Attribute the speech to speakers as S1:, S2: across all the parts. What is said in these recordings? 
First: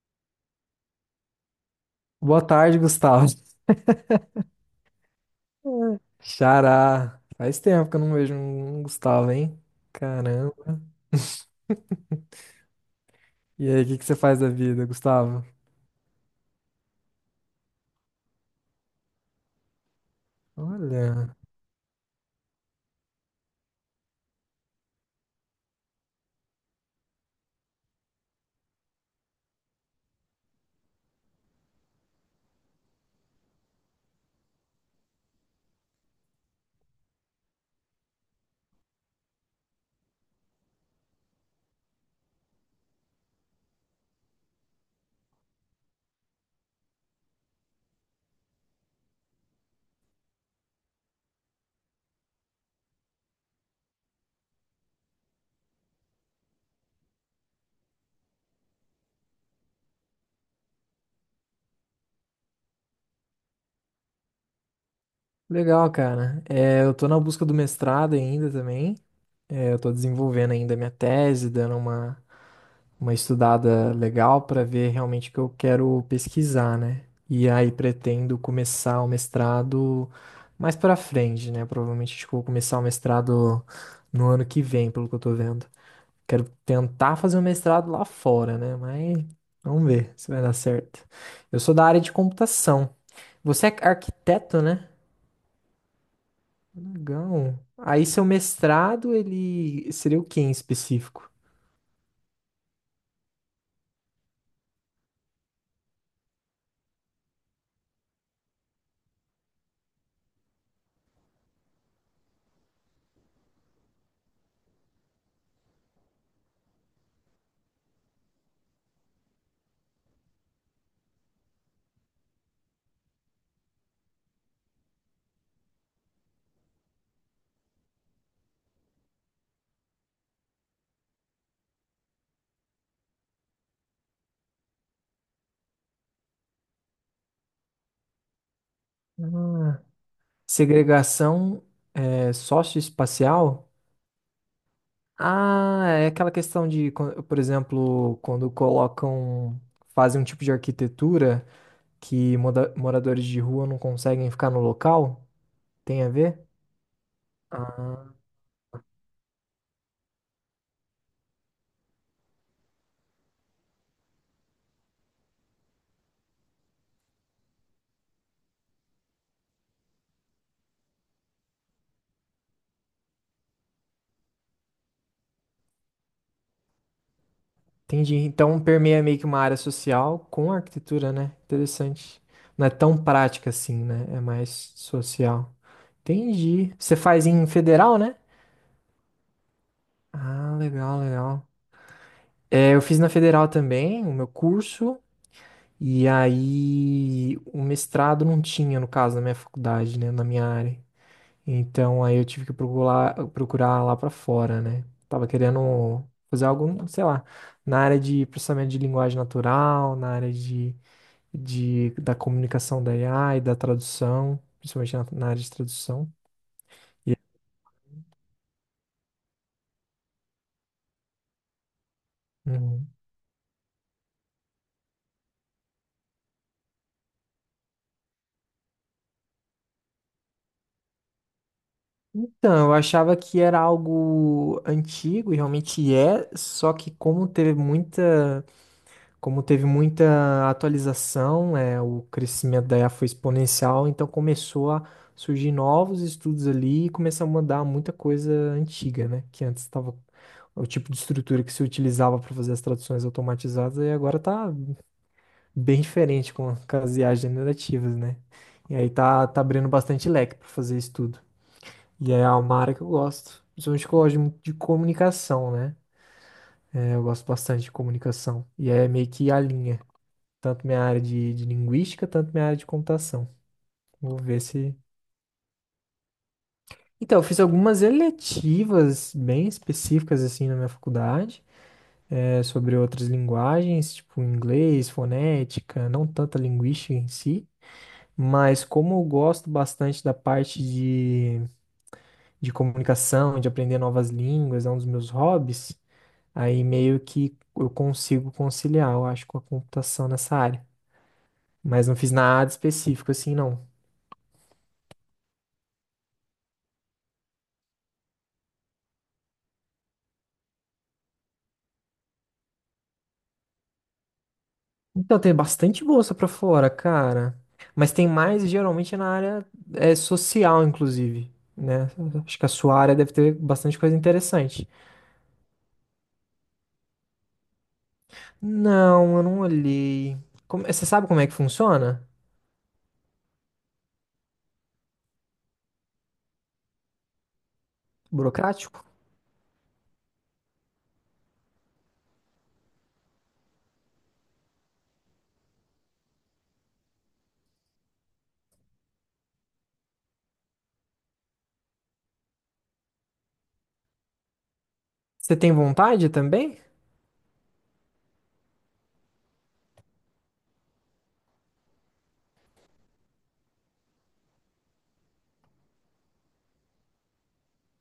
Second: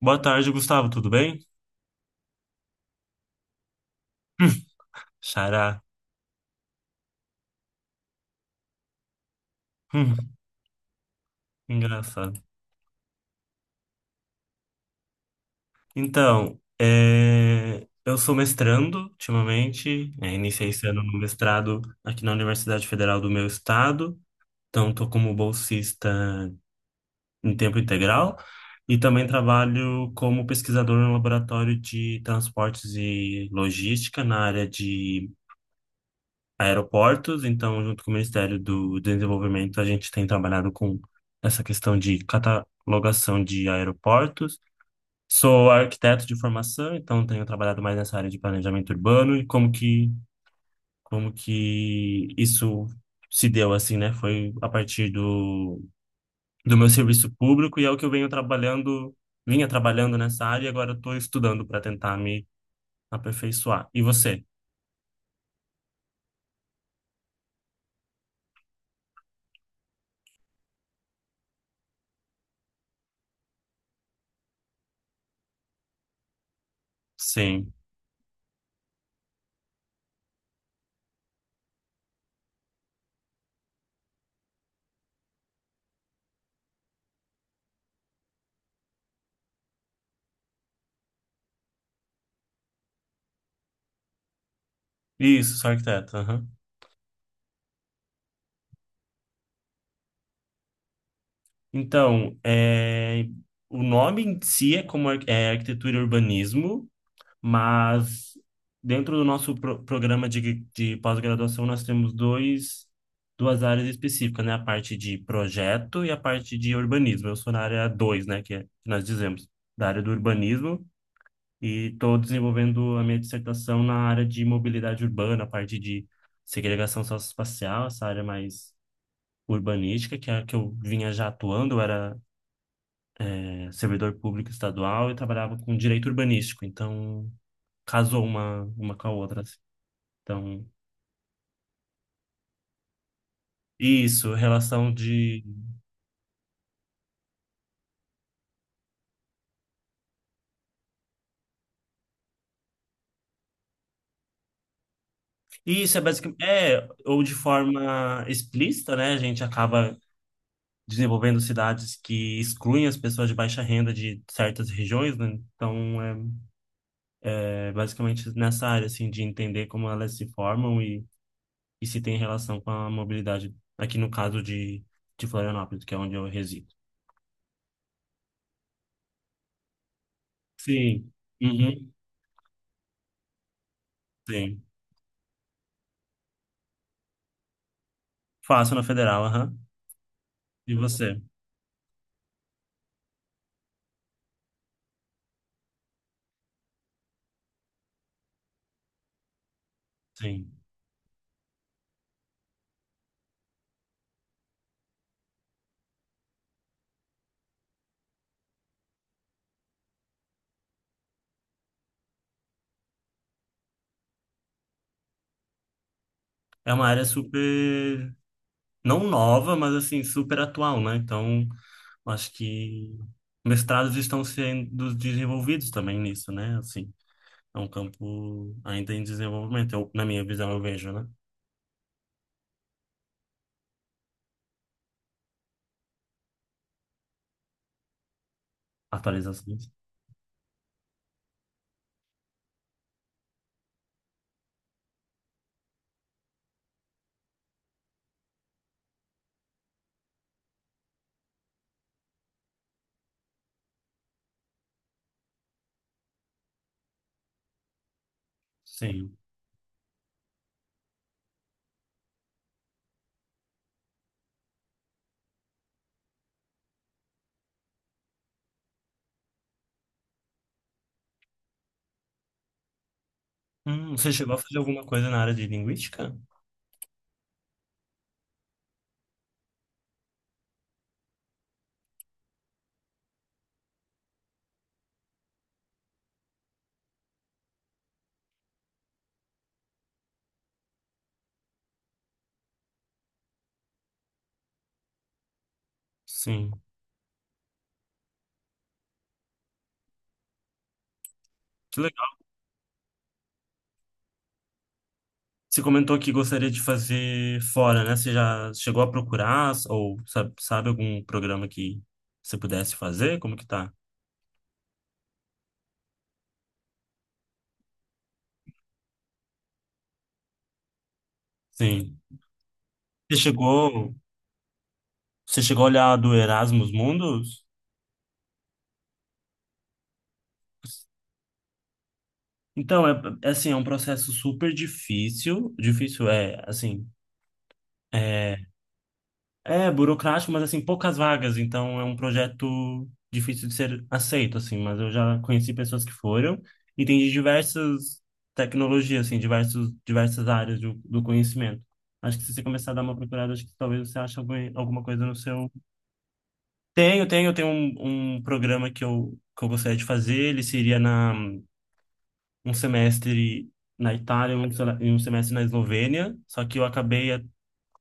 S1: Boa tarde, Gustavo, tudo bem?
S2: Boa tarde, Gustavo.
S1: Hum, Xará.
S2: Hum. Xará. Faz tempo que eu não vejo um Gustavo, hein?
S1: Hum,
S2: Caramba.
S1: Engraçado.
S2: E aí, o que que você faz da vida, Gustavo?
S1: Então, eu sou mestrando ultimamente, iniciei esse ano no
S2: Olha,
S1: mestrado aqui na Universidade Federal do meu estado, então estou como bolsista em tempo integral e também trabalho como pesquisador no laboratório de transportes e logística na área de aeroportos, então, junto com o Ministério do Desenvolvimento, a gente tem trabalhado com essa questão de catalogação de aeroportos. Sou arquiteto de formação, então tenho trabalhado mais nessa área de planejamento urbano e como que isso se deu assim, né? Foi a partir do meu serviço público e é o que eu venho trabalhando, vinha trabalhando nessa área e agora estou estudando para tentar me aperfeiçoar. E você?
S2: legal, cara. É, eu tô na busca do mestrado ainda também. É, eu tô desenvolvendo ainda a minha tese. Uma estudada legal pra ver realmente o que eu quero pesquisar, né? E aí
S1: Sim.
S2: pretendo começar o mestrado mais pra frente, né? Provavelmente acho que eu vou começar o mestrado no ano que vem, pelo que eu tô vendo. Quero tentar fazer um mestrado lá fora, né? Mas vamos ver se vai dar certo. Eu sou da área de computação. Você é arquiteto, né?
S1: Isso, sou arquiteto.
S2: Legal. Aí seu mestrado, ele seria o que em específico?
S1: Então, o nome em si é é arquitetura e urbanismo, mas dentro do nosso programa de pós-graduação nós temos dois, duas áreas específicas, né? A parte de projeto e a parte de urbanismo. Eu sou na área dois, né? Que nós dizemos, da área do urbanismo, e estou desenvolvendo a minha dissertação na área de mobilidade urbana, a parte de segregação socioespacial, essa área mais urbanística, que é a que eu vinha já atuando. Eu era servidor público estadual e trabalhava com direito urbanístico, então casou uma com a outra, assim.
S2: Ah,
S1: Então,
S2: segregação é, socioespacial?
S1: isso, relação de.
S2: Ah, é aquela questão de, quan- por exemplo, quando colocam, fazem um tipo de arquitetura que moradores de rua não conseguem ficar no local?
S1: Isso é
S2: Tem a ver?
S1: basicamente. É, ou de
S2: Ah.
S1: forma explícita, né? A gente acaba desenvolvendo cidades que excluem as pessoas de baixa renda de certas regiões, né? Então, é basicamente nessa área, assim, de entender como elas se formam e se tem relação com a mobilidade, aqui no caso de Florianópolis, que é onde eu resido.
S2: Entendi. Então permeia meio que uma área social com
S1: Sim.
S2: arquitetura, né?
S1: Uhum.
S2: Interessante. Não é tão prática assim, né? É
S1: Sim.
S2: mais social. Entendi. Você faz em federal, né?
S1: Faço na federal, aham.
S2: Ah,
S1: E
S2: legal,
S1: você?
S2: legal. É, eu fiz na federal também o meu curso, e aí o mestrado não tinha, no caso, na minha faculdade, né? Na minha
S1: Sim.
S2: área. Então aí eu tive que procurar lá pra fora, né? Tava querendo fazer algo, sei lá, na área de processamento de linguagem natural, na área da comunicação da IA e da tradução, principalmente na área de tradução.
S1: É uma área
S2: E-
S1: super, não nova, mas assim, super atual, né? Então, acho
S2: Uhum.
S1: que mestrados estão sendo desenvolvidos também nisso, né? Assim, é um campo ainda em desenvolvimento, eu, na minha visão, eu vejo, né?
S2: Então, eu achava que era algo antigo, e realmente é, só que como teve
S1: Atualizações.
S2: muita atualização, é, o crescimento da IA foi exponencial, então começou a surgir novos estudos ali e começou a mudar muita coisa antiga, né? Que antes estava o tipo de estrutura que se utilizava para fazer as traduções automatizadas, e agora tá bem diferente com as IAs generativas, né? E aí
S1: Sim.
S2: tá abrindo bastante leque para fazer isso tudo. E aí é uma área que eu gosto. Principalmente que eu gosto muito de comunicação, né? É, eu gosto bastante de comunicação. E aí é meio que a linha. Tanto minha área de linguística, tanto minha área de computação.
S1: Você
S2: Vou
S1: chegou a
S2: ver
S1: fazer
S2: se.
S1: alguma coisa na área de linguística?
S2: Então, eu fiz algumas eletivas bem específicas, assim, na minha faculdade. É, sobre outras linguagens, tipo inglês, fonética, não tanta linguística em si. Mas como eu gosto bastante da parte de comunicação, de aprender novas línguas, é um dos meus hobbies,
S1: Sim.
S2: aí meio que eu consigo conciliar, eu acho, com a computação nessa área. Mas não fiz nada específico assim, não.
S1: Você comentou que gostaria de fazer fora, né? Você já chegou a procurar ou sabe, sabe algum programa que você pudesse fazer? Como que tá?
S2: Então, tem bastante bolsa pra fora, cara. Mas tem mais geralmente na área é, social, inclusive, né?
S1: Sim.
S2: Acho que a sua área deve
S1: Você
S2: ter bastante
S1: chegou,
S2: coisa interessante.
S1: você chegou a olhar do Erasmus Mundus?
S2: Não, eu não olhei. Como- Você sabe como é que funciona?
S1: Então, é assim, é um processo super difícil. Difícil é, assim, é
S2: Burocrático?
S1: É burocrático, mas assim, poucas vagas, então é um projeto difícil de ser aceito, assim, mas eu já conheci pessoas que foram e tem de diversas tecnologias, assim, diversos, diversas áreas do conhecimento. Acho que se você começar a dar uma procurada, acho que talvez você ache algum, alguma coisa no
S2: Você
S1: seu.
S2: tem vontade também?
S1: Tenho, tenho, tenho um programa que eu gostaria de fazer, ele seria um semestre na Itália e um semestre na Eslovênia, só que eu acabei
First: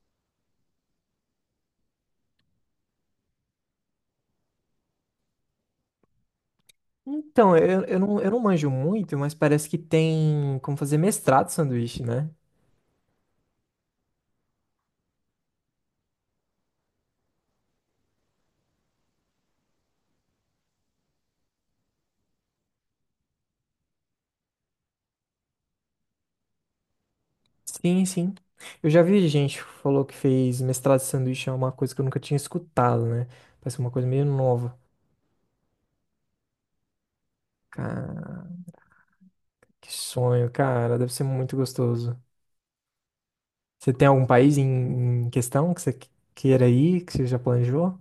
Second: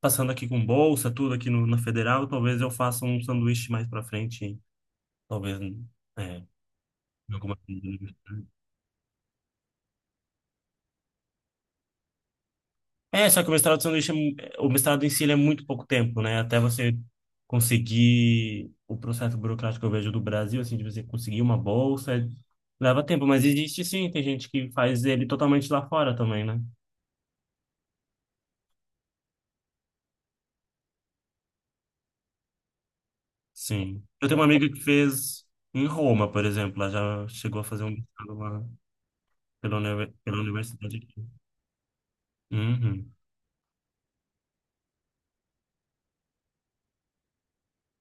S1: passando aqui com bolsa, tudo aqui no, na Federal, talvez eu faça um sanduíche mais pra frente, talvez, é, alguma
S2: Então,
S1: coisa.
S2: eu não manjo muito, mas parece que tem como fazer mestrado de sanduíche, né?
S1: É, só que o mestrado de sanduíche, o mestrado em si, ele é muito pouco tempo, né? Até você conseguir o processo burocrático que eu vejo do Brasil, assim, de você conseguir uma bolsa, leva tempo, mas existe sim, tem gente que faz ele totalmente lá fora também, né?
S2: Sim, sim. Eu já vi gente que falou que fez mestrado de sanduíche, é uma coisa que eu nunca tinha escutado, né? Parece uma
S1: Sim.
S2: coisa meio
S1: Eu tenho uma amiga
S2: nova.
S1: que fez em Roma, por exemplo, ela já chegou a fazer um mestrado
S2: Cara,
S1: lá
S2: que
S1: pela
S2: sonho,
S1: universidade
S2: cara, deve ser
S1: aqui.
S2: muito gostoso.
S1: Uhum.
S2: Você tem algum país em questão que queira ir, que você já planejou?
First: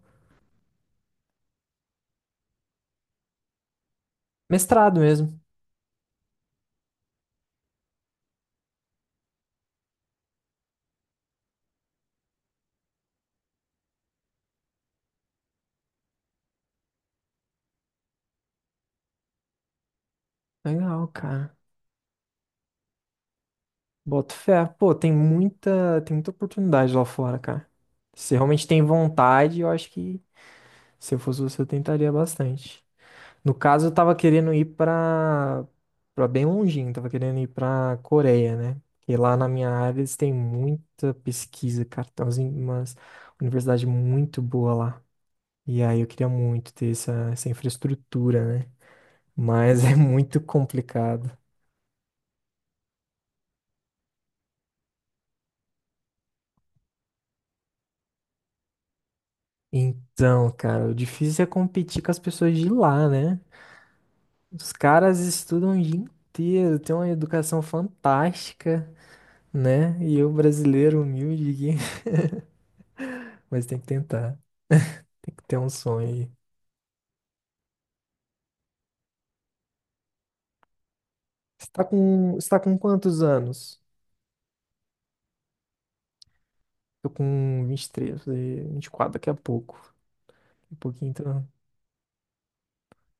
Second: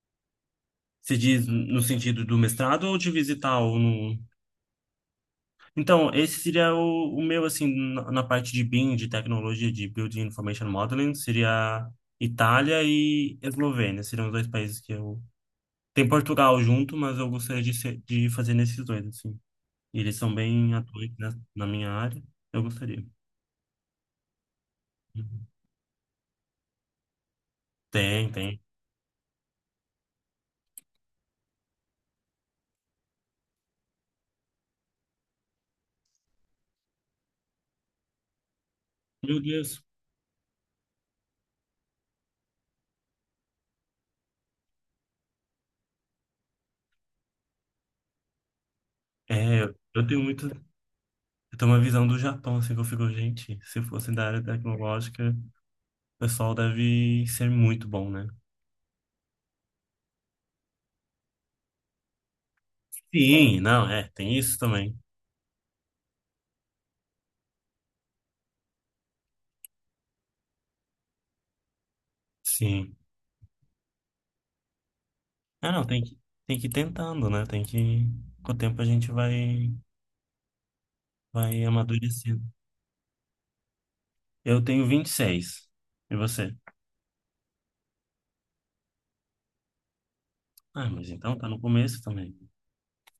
S1: Se diz no sentido do mestrado ou de visitar ou no.
S2: Mestrado mesmo.
S1: Então, esse seria o meu, assim, na parte de BIM, de tecnologia de Building Information Modeling, seria Itália e Eslovênia, seriam os dois países que eu. Tem Portugal junto, mas eu gostaria de fazer nesses dois, assim. E eles são bem
S2: Legal,
S1: atuantes
S2: cara.
S1: na minha área, eu gostaria.
S2: Boto fé. Pô,
S1: Uhum.
S2: tem muita oportunidade lá fora, cara.
S1: Tem,
S2: Se
S1: tem.
S2: realmente tem vontade, eu acho que se eu fosse você, eu tentaria bastante. No caso, eu tava querendo ir pra bem longinho, tava querendo ir pra Coreia, né? E lá
S1: Meu
S2: na minha
S1: Deus.
S2: área eles têm muita pesquisa, cara. Tem umas universidades muito boa lá. E aí eu queria muito ter essa infraestrutura, né?
S1: É,
S2: Mas é
S1: eu tenho
S2: muito
S1: muito.
S2: complicado.
S1: Eu tenho uma visão do Japão, assim, que eu fico, gente, se fosse da área tecnológica. O pessoal deve ser muito bom, né?
S2: Então, cara, o difícil é competir com as pessoas de lá, né?
S1: Sim, não, é, tem isso
S2: Os
S1: também.
S2: caras estudam o dia inteiro, têm uma educação fantástica, né? E eu, brasileiro humilde, aqui,
S1: Sim.
S2: mas tem que tentar, tem que ter um
S1: Ah, não,
S2: sonho aí.
S1: tem que ir tentando, né? Tem que. Com o tempo a gente vai amadurecendo.
S2: Você tá com quantos anos?
S1: Eu tenho 26. E você?
S2: Tô com 23 vou fazer 24 daqui a pouco. Daqui a
S1: Ah, mas
S2: pouquinho tô...
S1: então tá no começo também.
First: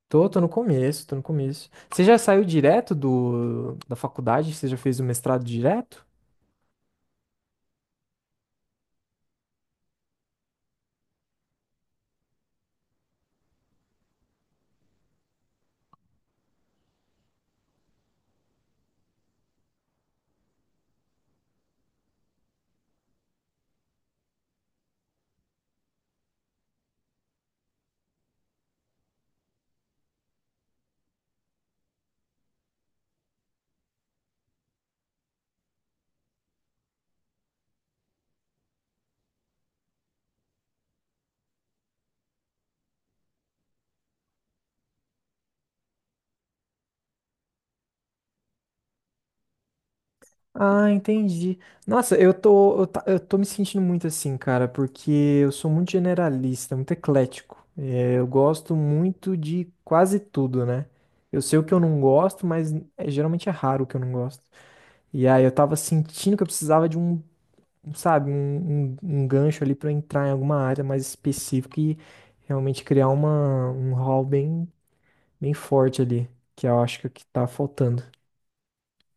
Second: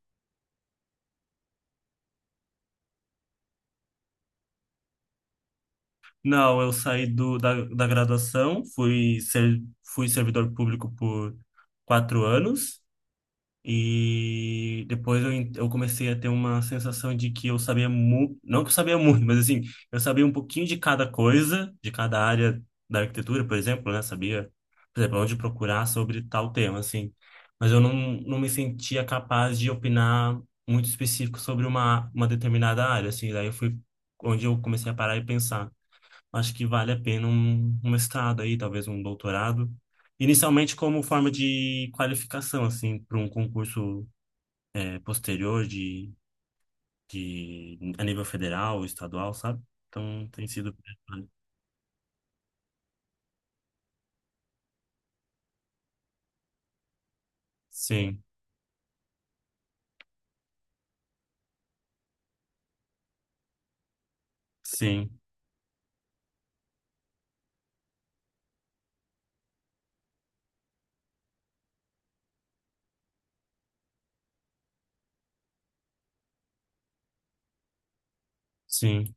S2: Tô no começo, tô no começo. Você já saiu direto da faculdade? Você já fez o mestrado direto?
S1: Não, eu saí da graduação, fui servidor público por 4 anos. E depois eu comecei a ter uma sensação de que eu sabia muito, não que eu sabia muito, mas assim, eu sabia um pouquinho de cada coisa, de cada área da arquitetura, por exemplo, né? Sabia, por exemplo, onde procurar sobre tal tema, assim. Mas eu não, não me sentia capaz de opinar muito específico sobre uma determinada área, assim. Daí eu fui onde eu comecei a parar e pensar, acho que vale a pena um mestrado aí, talvez um doutorado. Inicialmente como forma de qualificação, assim, para um concurso posterior de a nível federal, estadual, sabe? Então tem sido.
S2: Ah, entendi. Nossa, eu tô me sentindo muito assim, cara, porque eu sou muito generalista, muito eclético. É,
S1: Sim,
S2: eu gosto muito de quase tudo, né? Eu sei o que eu não gosto, mas é, geralmente é raro o que eu não gosto.
S1: sim,
S2: E aí eu tava sentindo que eu precisava de um, sabe, um gancho ali pra entrar em alguma área mais específica e realmente criar um hall bem forte ali, que eu acho que é o que tá faltando.
S1: sim.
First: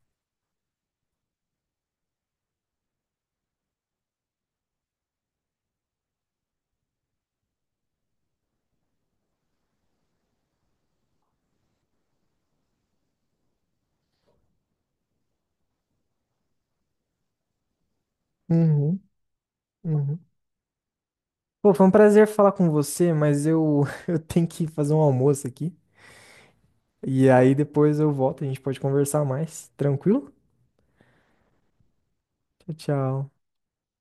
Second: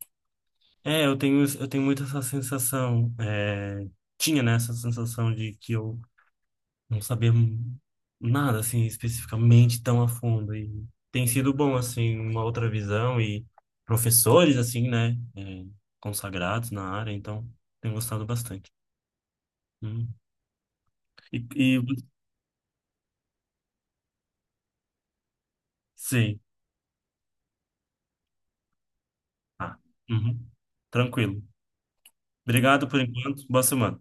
S1: É, eu tenho muito essa sensação. Tinha, né, essa sensação de que eu não saber nada assim especificamente tão a fundo e tem sido bom assim uma outra visão e professores assim, né, consagrados na área, então tenho gostado bastante.
S2: Uhum,
S1: Hum.
S2: uhum.
S1: E,
S2: Pô,
S1: e
S2: foi um prazer falar com você, mas eu, eu tenho que fazer um almoço aqui.
S1: sim,
S2: E aí depois eu volto, a gente pode conversar mais.
S1: ah,
S2: Tranquilo?
S1: uhum. Tranquilo,
S2: Tchau,
S1: obrigado por
S2: tchau.
S1: enquanto. Boa semana.